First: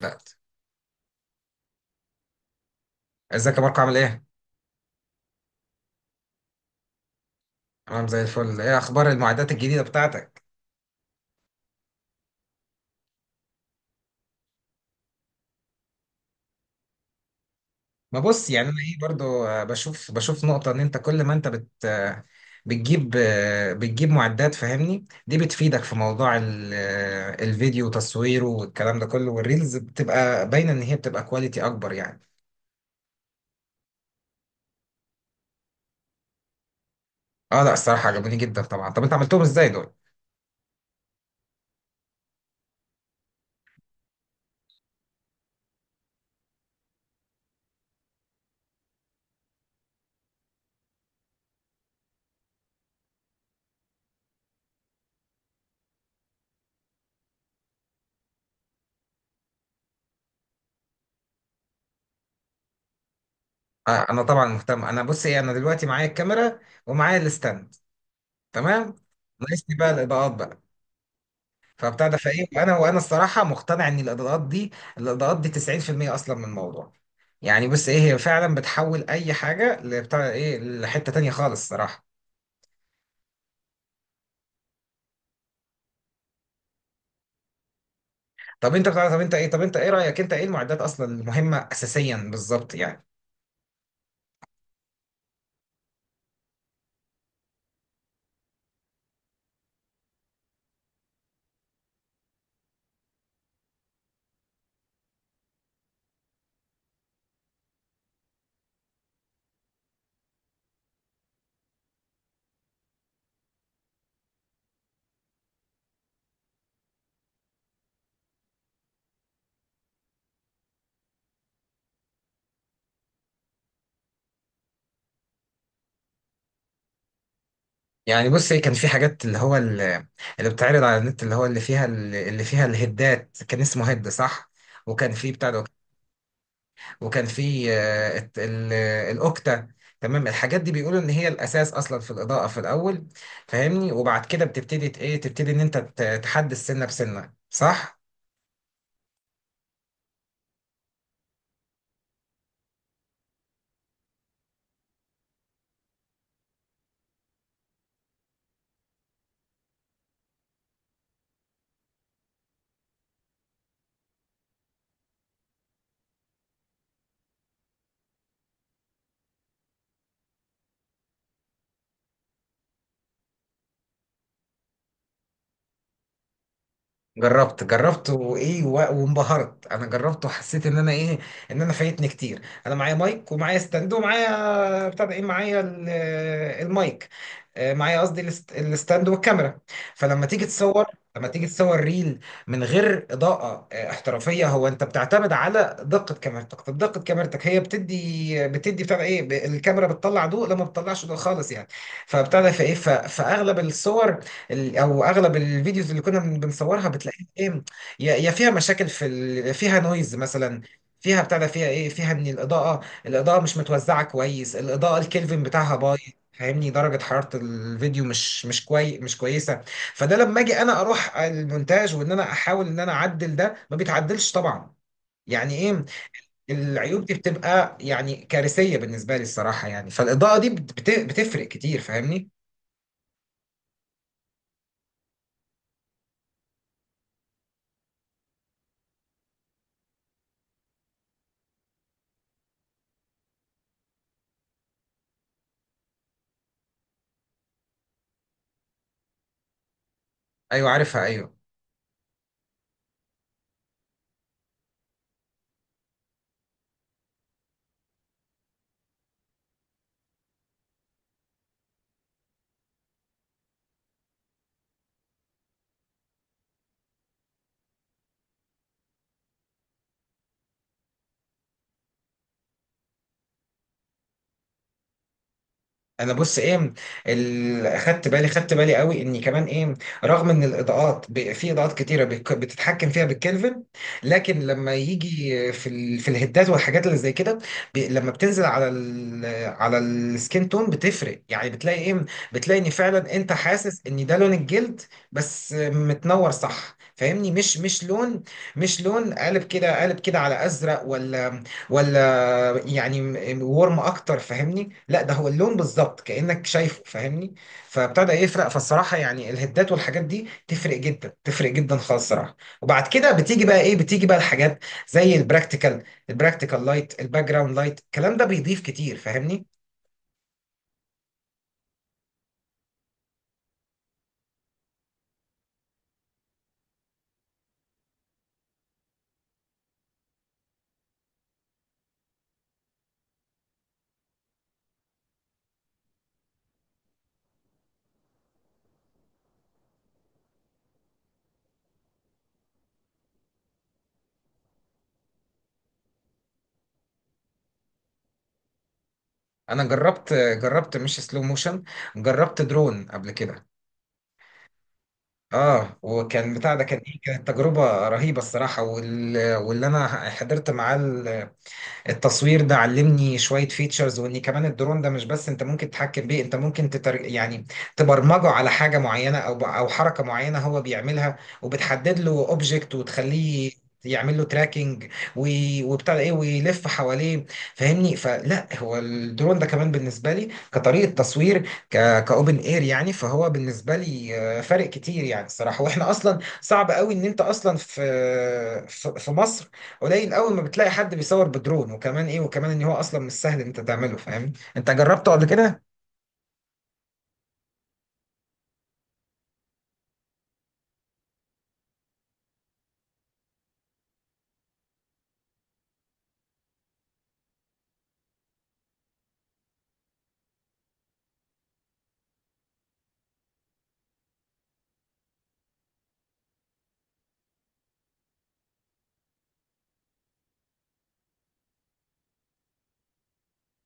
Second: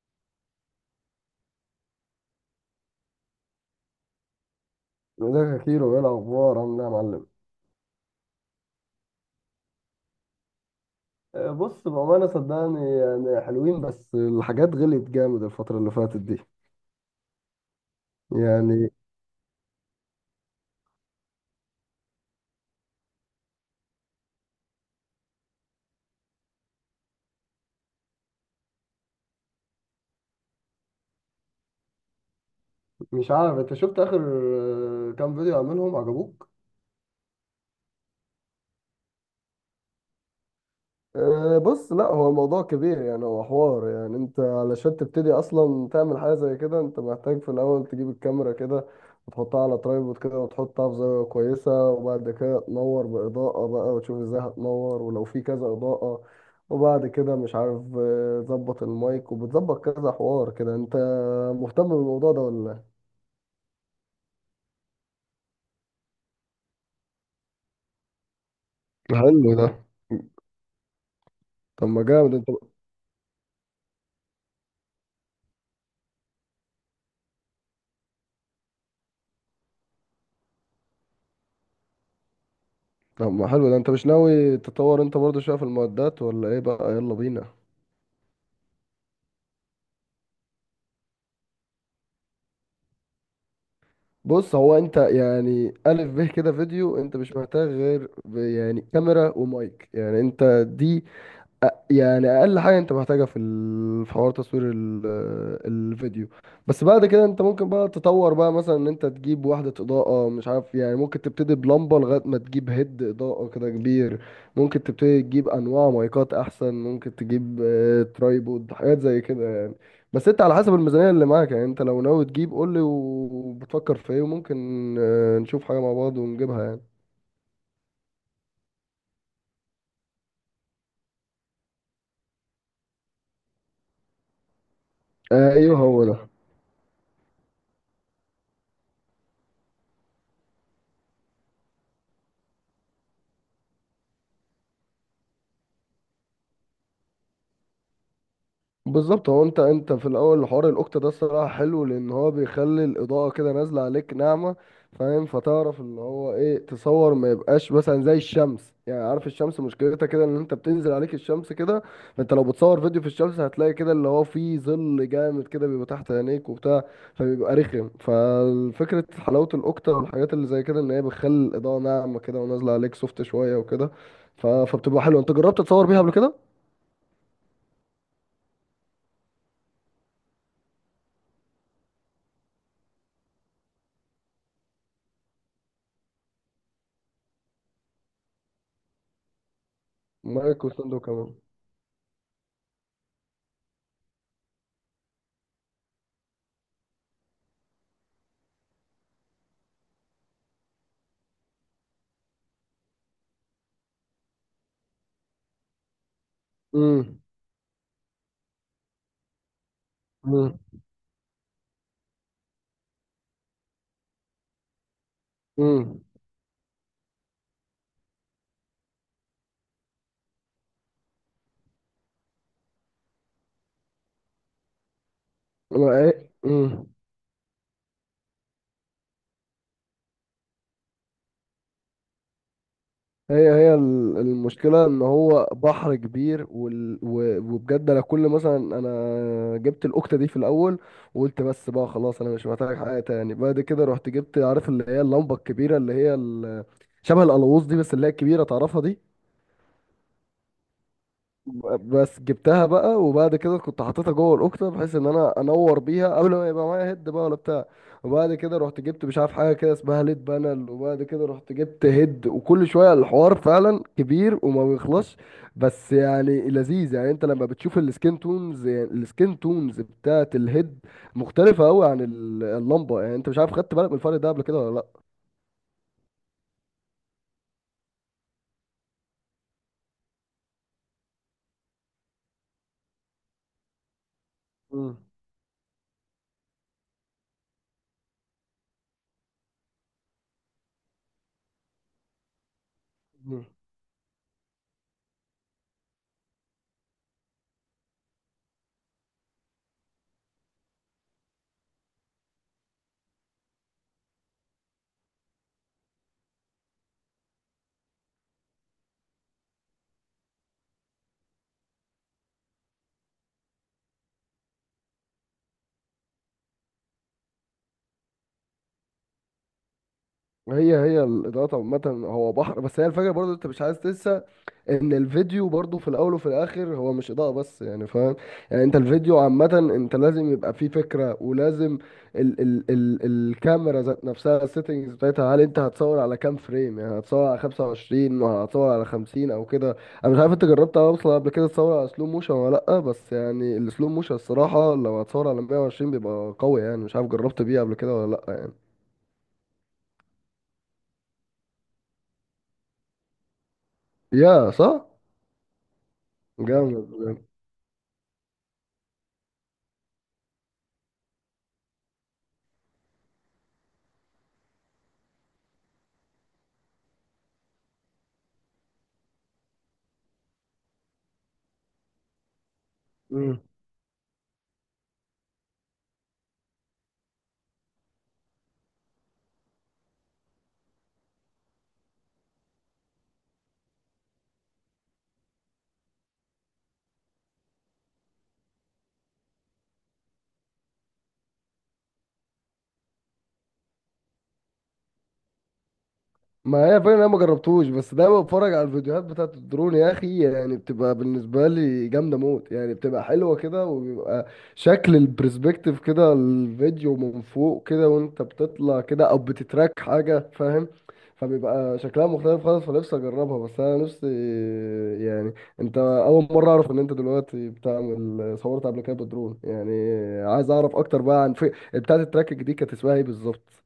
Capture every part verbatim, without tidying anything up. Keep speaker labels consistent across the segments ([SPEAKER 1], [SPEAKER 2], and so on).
[SPEAKER 1] بقت. ازيك يا ماركو، عامل ايه؟
[SPEAKER 2] ازيك يا كيرو؟ ايه الاخبار؟ عامل ايه يا معلم؟
[SPEAKER 1] تمام، زي الفل. ايه اخبار المعدات الجديدة بتاعتك؟
[SPEAKER 2] آه، بص بامانه صدقني يعني حلوين، بس الحاجات غليت جامد الفتره اللي فاتت دي.
[SPEAKER 1] ما بص، يعني انا
[SPEAKER 2] يعني
[SPEAKER 1] ايه برضو، آه، بشوف بشوف نقطة ان انت كل ما انت بت آه، بتجيب آه، بتجيب معدات، فاهمني؟ دي بتفيدك في موضوع ال- آه، الفيديو وتصويره والكلام ده كله، والريلز بتبقى باينة ان هي بتبقى كواليتي اكبر يعني.
[SPEAKER 2] مش عارف انت شفت اخر آه، كام فيديو عاملهم عجبوك؟
[SPEAKER 1] اه، لا، الصراحة عجبوني جدا طبعا. طب انت عملتهم ازاي دول؟
[SPEAKER 2] أه، بص، لا هو الموضوع كبير يعني. هو حوار، يعني انت علشان تبتدي اصلا تعمل حاجه زي كده انت محتاج في الاول تجيب الكاميرا كده، وتحطها على ترايبود كده، وتحطها في زاويه كويسه، وبعد كده تنور باضاءه بقى وتشوف ازاي هتنور ولو في كذا اضاءه. وبعد كده مش عارف، أه، تظبط المايك وبتظبط كذا حوار كده. انت مهتم بالموضوع ده ولا
[SPEAKER 1] آه، انا طبعا مهتم. انا بص ايه، انا دلوقتي معايا الكاميرا ومعايا الستاند، تمام؟
[SPEAKER 2] لا؟ حلو
[SPEAKER 1] ناقصني
[SPEAKER 2] ده.
[SPEAKER 1] بقى الاضاءات بقى،
[SPEAKER 2] طب ما
[SPEAKER 1] فبتاع ده
[SPEAKER 2] جامد
[SPEAKER 1] فايه،
[SPEAKER 2] انت.
[SPEAKER 1] وانا وانا الصراحه مقتنع ان الاضاءات دي، الاضاءات دي تسعين في المية اصلا من الموضوع. يعني بص ايه، هي فعلا بتحول اي حاجه لبتاع ايه، لحته تانية خالص الصراحه.
[SPEAKER 2] طب ما حلو ده، انت مش ناوي تطور انت برضه شويه في المعدات ولا ايه بقى؟ يلا بينا.
[SPEAKER 1] طب انت بتاع طب انت ايه طب انت ايه رايك، انت ايه المعدات اصلا المهمه اساسيا بالظبط يعني؟
[SPEAKER 2] بص، هو انت يعني الف به كده فيديو، انت مش محتاج غير ب- يعني كاميرا ومايك، يعني انت دي يعني اقل حاجه انت محتاجها في ال- في حوار تصوير ال- الفيديو. بس بعد كده انت ممكن بقى تطور بقى، مثلا ان انت تجيب وحده اضاءه، مش عارف، يعني ممكن تبتدي بلمبه لغايه ما تجيب هيد اضاءه كده كبير. ممكن تبتدي تجيب انواع مايكات احسن، ممكن تجيب آه، ترايبود، حاجات زي كده يعني. بس انت على حسب الميزانيه اللي معاك يعني. انت لو ناوي تجيب قول لي، وبتفكر في ايه وممكن آه، نشوف حاجه مع بعض ونجيبها يعني.
[SPEAKER 1] يعني بص ايه، كان في حاجات اللي هو ال- اللي بتعرض على النت، اللي هو اللي فيها ال- اللي فيها الهدات، كان اسمه هد، صح؟ وكان في بتاع
[SPEAKER 2] آه،
[SPEAKER 1] ده،
[SPEAKER 2] ايوه، هو ده
[SPEAKER 1] وكان في آه، الت- ال- الاوكتا. تمام، الحاجات دي بيقولوا ان هي الاساس اصلا في الاضاءه في الاول، فاهمني؟ وبعد كده بتبتدي ت- ايه تبتدي ان انت ت- تحدد سنه بسنه، صح؟
[SPEAKER 2] بالظبط. هو انت انت في الاول حوار الاوكتا ده الصراحه حلو، لان هو بيخلي الاضاءه كده نازله عليك ناعمه، فاهم؟ فتعرف اللي هو ايه، تصور ما يبقاش مثلا زي الشمس. يعني عارف الشمس مشكلتها كده، ان انت بتنزل عليك الشمس كده، فانت لو بتصور فيديو في الشمس هتلاقي كده اللي هو فيه ظل جامد كده بيبقى تحت عينيك وبتاع، فبيبقى رخم. ففكره حلاوه الاوكتا والحاجات اللي زي كده ان هي بتخلي الاضاءه ناعمه كده ونازله عليك سوفت شويه وكده، ف- فبتبقى حلوه. انت جربت تصور بيها قبل كده؟
[SPEAKER 1] جربت جربت وايه و- وانبهرت. انا جربت وحسيت ان انا ايه، ان انا فايتني كتير. انا معايا مايك ومعايا ستاند ومعايا بتاع ده ايه، معايا ال- المايك، آه، معايا قصدي الست- الستاند والكاميرا. فلما تيجي
[SPEAKER 2] مايك
[SPEAKER 1] تصور،
[SPEAKER 2] وستاند
[SPEAKER 1] لما تيجي تصور ريل من غير اضاءة آه، احترافية، هو انت بتعتمد على دقة كاميرتك. طب دقة كاميرتك هي بتدي بتدي بتاع ده ايه، ب- الكاميرا بتطلع ضوء لما بتطلعش ضوء خالص يعني. فبتاع ده فايه، ف- فاغلب الصور، ال- او اغلب الفيديوز اللي كنا بن- بنصورها،
[SPEAKER 2] كمان.
[SPEAKER 1] ايه، يا يا فيها مشاكل في ال... فيها نويز
[SPEAKER 2] مم.
[SPEAKER 1] مثلا. فيها بتاع ده، فيها ايه، فيها ان الاضاءه، الاضاءه مش متوزعه كويس، الاضاءه الكلفن بتاعها بايظ،
[SPEAKER 2] مم.
[SPEAKER 1] فاهمني؟ درجه حراره الفيديو مش مش كوي مش كويسه. فده لما اجي انا اروح المونتاج وان انا احاول ان انا اعدل ده، ما بيتعدلش طبعا. يعني ايه،
[SPEAKER 2] ما هي مم.
[SPEAKER 1] العيوب دي بتبقى يعني كارثيه بالنسبه لي الصراحه. يعني فالاضاءه دي بت... بت- بتفرق كتير فاهمني.
[SPEAKER 2] هي هي ال- المشكلة ان هو بحر كبير، وال... و... وبجد انا كل مثلا، انا جبت الاكتة دي في الاول وقلت بس بقى خلاص انا مش محتاج حاجة تاني. بعد كده رحت جبت، عارف اللي هي اللمبة الكبيرة اللي هي ال... شبه القلاووز دي، بس اللي هي الكبيرة تعرفها دي.
[SPEAKER 1] ايوه عارفها، ايوه.
[SPEAKER 2] بس جبتها بقى، وبعد كده كنت حاططها جوه الاكتة بحيث ان انا انور بيها قبل ما يبقى معايا هيد بقى ولا بتاع. وبعد كده رحت جبت مش عارف حاجه كده اسمها ليد بانل، وبعد كده رحت جبت هيد، وكل شويه. الحوار فعلا كبير وما بيخلصش، بس يعني لذيذ. يعني انت لما بتشوف السكين تونز، يعني السكين تونز بتاعت الهيد مختلفه قوي عن ال- اللمبه. يعني انت مش عارف، خدت بالك من الفرق ده قبل كده ولا لا؟
[SPEAKER 1] انا بص ايه، ال- خدت بالي، خدت بالي قوي، اني كمان ايه، رغم ان الاضاءات ب- في اضاءات كتيره بك- بتتحكم فيها بالكلفن، لكن لما
[SPEAKER 2] مم.
[SPEAKER 1] يجي في ال... في الهدات والحاجات اللي زي كده، ب... لما بتنزل على ال... على السكين تون بتفرق، يعني بتلاقي ايه، بتلاقي ان فعلا انت
[SPEAKER 2] مم.
[SPEAKER 1] حاسس ان ده لون الجلد، بس متنور، صح؟ فاهمني، مش مش لون، مش لون قالب كده، قالب كده على ازرق ولا ولا، يعني م- ورم اكتر، فاهمني؟ لا، ده هو اللون بالظبط كانك شايفه، فاهمني؟ فابتدى يفرق. فالصراحه يعني الهدات والحاجات دي تفرق جدا، تفرق جدا خالص الصراحه. وبعد كده بتيجي بقى ايه، بتيجي بقى الحاجات زي البراكتيكال، البراكتيكال لايت، الباك جراوند لايت، الكلام ده بيضيف كتير فاهمني.
[SPEAKER 2] هي هي الاضاءات عامه هو بحر، بس هي الفكره برضه انت مش عايز تنسى ان الفيديو برضو في الاول وفي الاخر هو مش اضاءة بس، يعني فاهم؟ يعني انت الفيديو عامة انت لازم يبقى فيه فكرة، ولازم ال ال ال الكاميرا ذات نفسها، السيتنجز بتاعتها، هل انت هتصور على كام فريم؟ يعني هتصور على خمسة وعشرين ولا هتصور على خمسين او كده؟ انا مش عارف انت جربت اصلا قبل كده تصور على سلو موشن ولا لا. بس يعني السلو موشن الصراحة لو هتصور على مية وعشرين بيبقى قوي، يعني مش عارف جربت بيه قبل كده ولا لا يعني.
[SPEAKER 1] انا جربت، جربت مش سلو موشن، جربت درون قبل كده.
[SPEAKER 2] يا صح،
[SPEAKER 1] اه، وكان بتاع ده كان ايه،
[SPEAKER 2] جامد.
[SPEAKER 1] كانت تجربه رهيبه الصراحه. وال... واللي انا حضرت معاه التصوير ده علمني شوية فيتشرز، وان كمان الدرون ده مش بس انت ممكن تتحكم بيه، انت ممكن تتر... يعني تبرمجه على حاجة معينة، او او حركة معينة هو بيعملها، وبتحدد له اوبجكت
[SPEAKER 2] جامد.
[SPEAKER 1] وتخليه يعمل له تراكنج، وبتاع ده ايه، ويلف حواليه، فاهمني؟ فلا، هو الدرون ده كمان بالنسبه لي كطريقه تصوير، ك كاوبن اير يعني. فهو بالنسبه لي آه، فارق كتير يعني الصراحه. واحنا اصلا صعب قوي ان انت اصلا في في في مصر قليل قوي ما بتلاقي حد بيصور بدرون. وكمان ايه، وكمان ان هو اصلا مش سهل ان انت تعمله، فاهم؟ انت جربته قبل كده؟
[SPEAKER 2] ما هي فعلا انا ما جربتوش، بس دايما بتفرج على الفيديوهات بتاعت الدرون يا اخي. يعني بتبقى بالنسبه لي جامده موت، يعني بتبقى حلوه كده، وبيبقى شكل البرسبكتيف كده، الفيديو من فوق كده وانت بتطلع كده او بتتراك حاجه، فاهم؟ فبيبقى شكلها مختلف خالص، فنفسي اجربها. بس انا نفسي يعني، انت اول مره اعرف ان انت دلوقتي بتعمل، صورت قبل كده بالدرون يعني؟ عايز اعرف اكتر بقى عن في بتاعت التراكنج دي، كانت اسمها ايه بالظبط؟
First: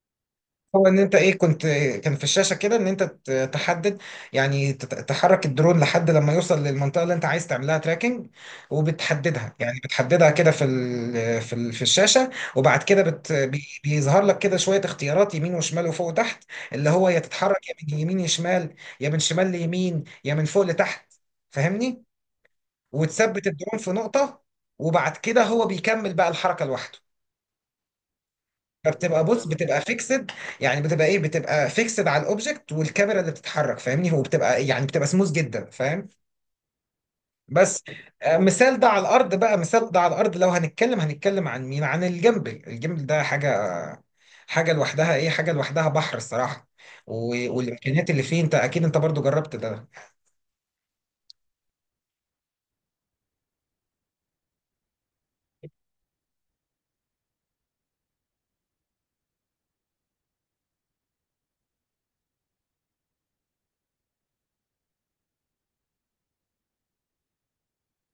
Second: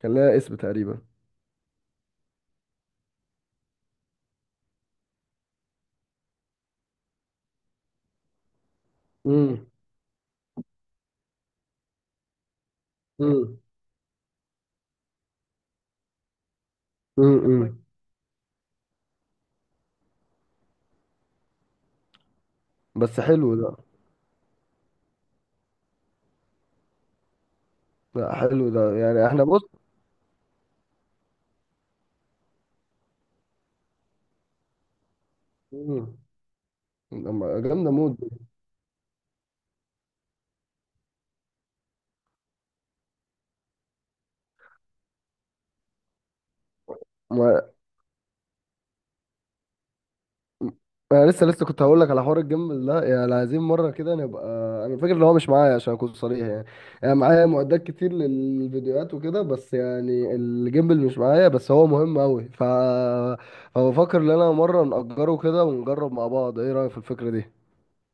[SPEAKER 2] كان لها اسم
[SPEAKER 1] هو
[SPEAKER 2] تقريبا.
[SPEAKER 1] ان انت ايه، كنت، كان في الشاشه كده ان انت ت- تحدد، يعني تت- تحرك الدرون لحد لما يوصل للمنطقه اللي انت عايز تعملها تراكنج، وبتحددها يعني، بتحددها كده في ال في ال في الشاشه. وبعد كده بت
[SPEAKER 2] امم.
[SPEAKER 1] بي- بيظهر لك كده شويه اختيارات، يمين وشمال وفوق وتحت، اللي هو يا
[SPEAKER 2] امم.
[SPEAKER 1] تتحرك يا من يمين يشمال، يا من شمال ليمين، يا من فوق لتحت، فاهمني؟
[SPEAKER 2] بس
[SPEAKER 1] وتثبت
[SPEAKER 2] حلو ده.
[SPEAKER 1] الدرون في نقطة، وبعد كده هو بيكمل بقى الحركة لوحده.
[SPEAKER 2] لا حلو ده،
[SPEAKER 1] فبتبقى،
[SPEAKER 2] يعني احنا
[SPEAKER 1] بص،
[SPEAKER 2] بص.
[SPEAKER 1] بتبقى فيكسد، يعني بتبقى ايه، بتبقى فيكسد على الاوبجكت والكاميرا اللي بتتحرك، فاهمني؟ هو بتبقى يعني بتبقى سموث جدا،
[SPEAKER 2] مم.
[SPEAKER 1] فاهم؟
[SPEAKER 2] لما-
[SPEAKER 1] بس
[SPEAKER 2] جامده موت دي.
[SPEAKER 1] آه، مثال ده على الارض بقى، مثال ده على الارض لو هنتكلم، هنتكلم عن مين، عن الجيمبل. الجيمبل ده حاجة، حاجة لوحدها ايه حاجة لوحدها بحر الصراحة. و-
[SPEAKER 2] ما
[SPEAKER 1] والامكانيات اللي فيه، انت اكيد انت برضو جربت ده.
[SPEAKER 2] انا لسه لسه كنت هقول لك على حوار الجيم ده، يعني عايزين مره كده نبقى. انا فاكر ان هو مش معايا عشان اكون صريح يعني. يعني معايا معدات كتير للفيديوهات وكده، بس يعني الجيمبل مش معايا، بس هو مهم قوي، ف فبفكر ان انا مره نأجره كده ونجرب مع بعض. ايه رأيك في الفكره دي؟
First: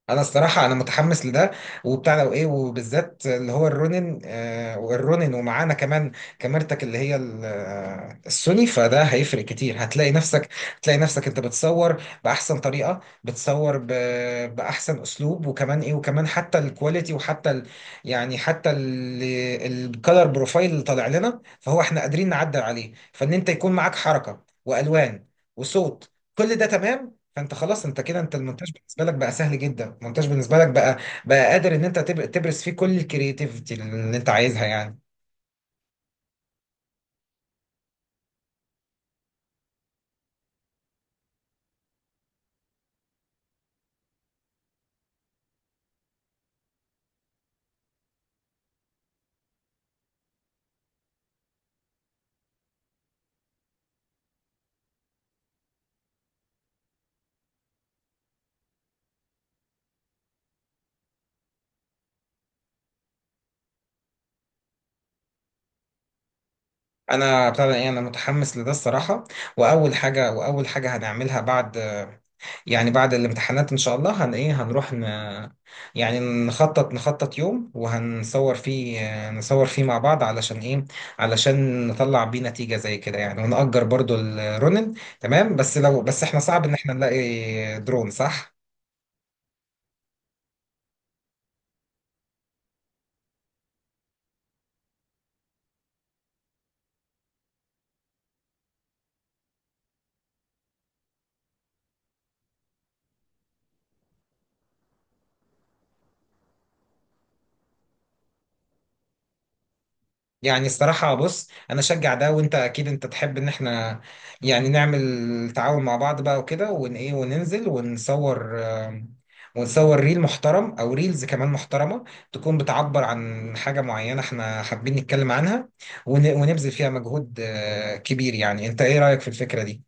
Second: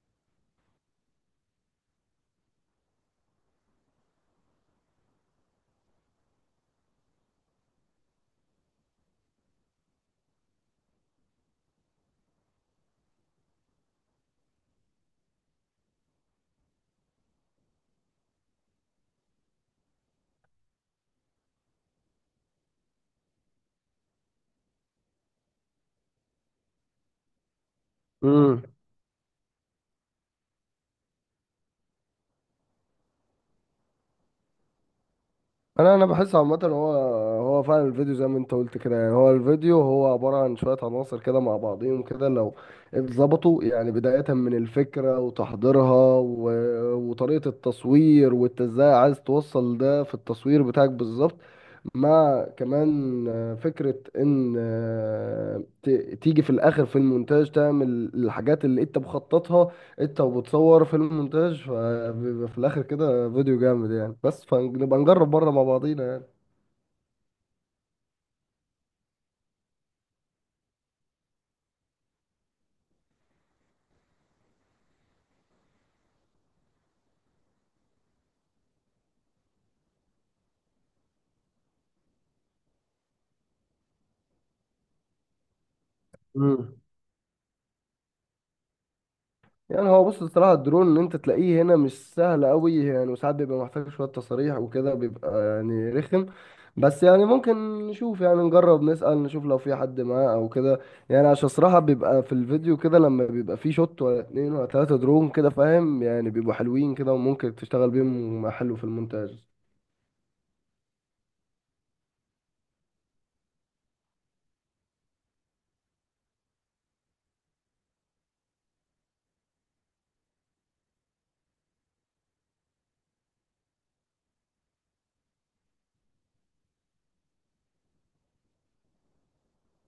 [SPEAKER 1] انا الصراحه انا متحمس لده، وبتاع لو ايه، وبالذات اللي هو الرونين، آه، والرونين ومعانا كمان كاميرتك اللي هي ال- آه، السوني، فده هيفرق كتير. هتلاقي نفسك، هتلاقي نفسك انت بتصور باحسن طريقه، بتصور ب... باحسن اسلوب. وكمان ايه، وكمان حتى الكواليتي، وحتى ال... يعني حتى ال... الكالر بروفايل اللي طالع لنا فهو احنا قادرين نعدل عليه، فان انت يكون معاك حركه والوان وصوت، كل ده تمام. فانت خلاص انت كده، انت
[SPEAKER 2] امم.
[SPEAKER 1] المونتاج بالنسبه لك بقى سهل جدا، المونتاج بالنسبه لك بقى بقى قادر ان انت تب- تبرز فيه كل الكرياتيفيتي اللي انت عايزها يعني.
[SPEAKER 2] انا انا بحس عامه، هو هو فعلا الفيديو زي ما انت قلت كده، يعني هو الفيديو هو عباره عن شويه عناصر كده مع بعضهم كده لو اتظبطوا، يعني بدايه من الفكره وتحضيرها و... وطريقه التصوير، وانت ازاي عايز توصل ده في التصوير بتاعك بالظبط، مع كمان آه، فكره ان آه، ت... تيجي في الاخر في المونتاج تعمل الحاجات اللي انت مخططها انت وبتصور فيلم مونتاج، فبيبقى في الاخر كده فيديو جامد يعني. بس فنبقى نجرب بره مع بعضينا يعني.
[SPEAKER 1] انا بتاع ده ايه، انا متحمس لده الصراحه. واول حاجه، واول حاجه هنعملها بعد، يعني بعد الامتحانات ان شاء الله، هن ايه هنروح ن... يعني نخطط، نخطط يوم وهنصور فيه، نصور فيه مع بعض، علشان ايه، علشان نطلع بيه نتيجه زي كده يعني، ونأجر برضو الرونن. تمام، بس لو بس احنا صعب ان
[SPEAKER 2] امم.
[SPEAKER 1] احنا نلاقي درون، صح؟
[SPEAKER 2] يعني هو بص، الصراحه الدرون ان انت تلاقيه هنا مش سهل قوي يعني، وساعات بيبقى محتاج شويه تصاريح وكده، بيبقى يعني رخم. بس يعني ممكن نشوف، يعني نجرب نسأل نشوف لو في حد معاه او كده، يعني عشان الصراحه بيبقى في الفيديو كده لما بيبقى فيه شوت ولا اتنين ولا تلاته درون كده، فاهم؟ يعني بيبقوا حلوين كده، وممكن تشتغل بيهم حلو في المونتاج.
[SPEAKER 1] يعني الصراحة، بص، أنا أشجع ده، وأنت أكيد أنت تحب إن إحنا يعني نعمل تعاون مع بعض بقى وكده، ون إيه وننزل ونصور، آم، ونصور ريل محترم أو ريلز كمان محترمة، تكون بتعبر عن حاجة معينة إحنا حابين نتكلم عنها. ون ونبذل فيها مجهود آه، كبير يعني. أنت إيه رأيك في الفكرة دي؟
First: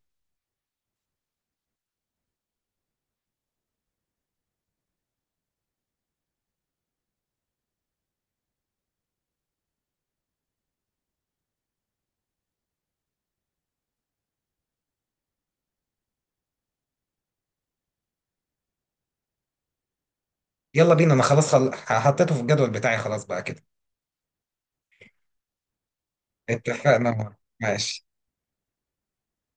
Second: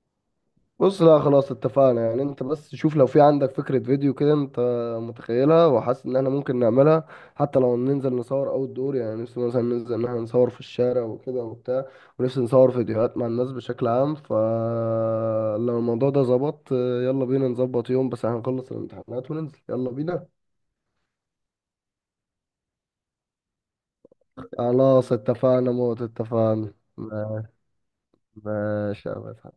[SPEAKER 2] بص لا خلاص اتفقنا، يعني انت بس شوف لو في عندك فكرة فيديو كده انت متخيلها وحاسس ان احنا ممكن نعملها. حتى لو ننزل نصور اوت دور، يعني نفسي مثلا ننزل ان احنا نصور في الشارع وكده وبتاع، ونفسي نصور فيديوهات مع الناس بشكل عام. فلو الموضوع ده ظبط يلا بينا نظبط يوم، بس هنخلص الامتحانات وننزل يلا بينا.
[SPEAKER 1] يلا بينا، أنا خلاص، خل... حطيته في الجدول بتاعي خلاص بقى كده.
[SPEAKER 2] خلاص اتفقنا موت. اتفقنا
[SPEAKER 1] اتفقنا، ماشي.
[SPEAKER 2] ماشي يا باشا.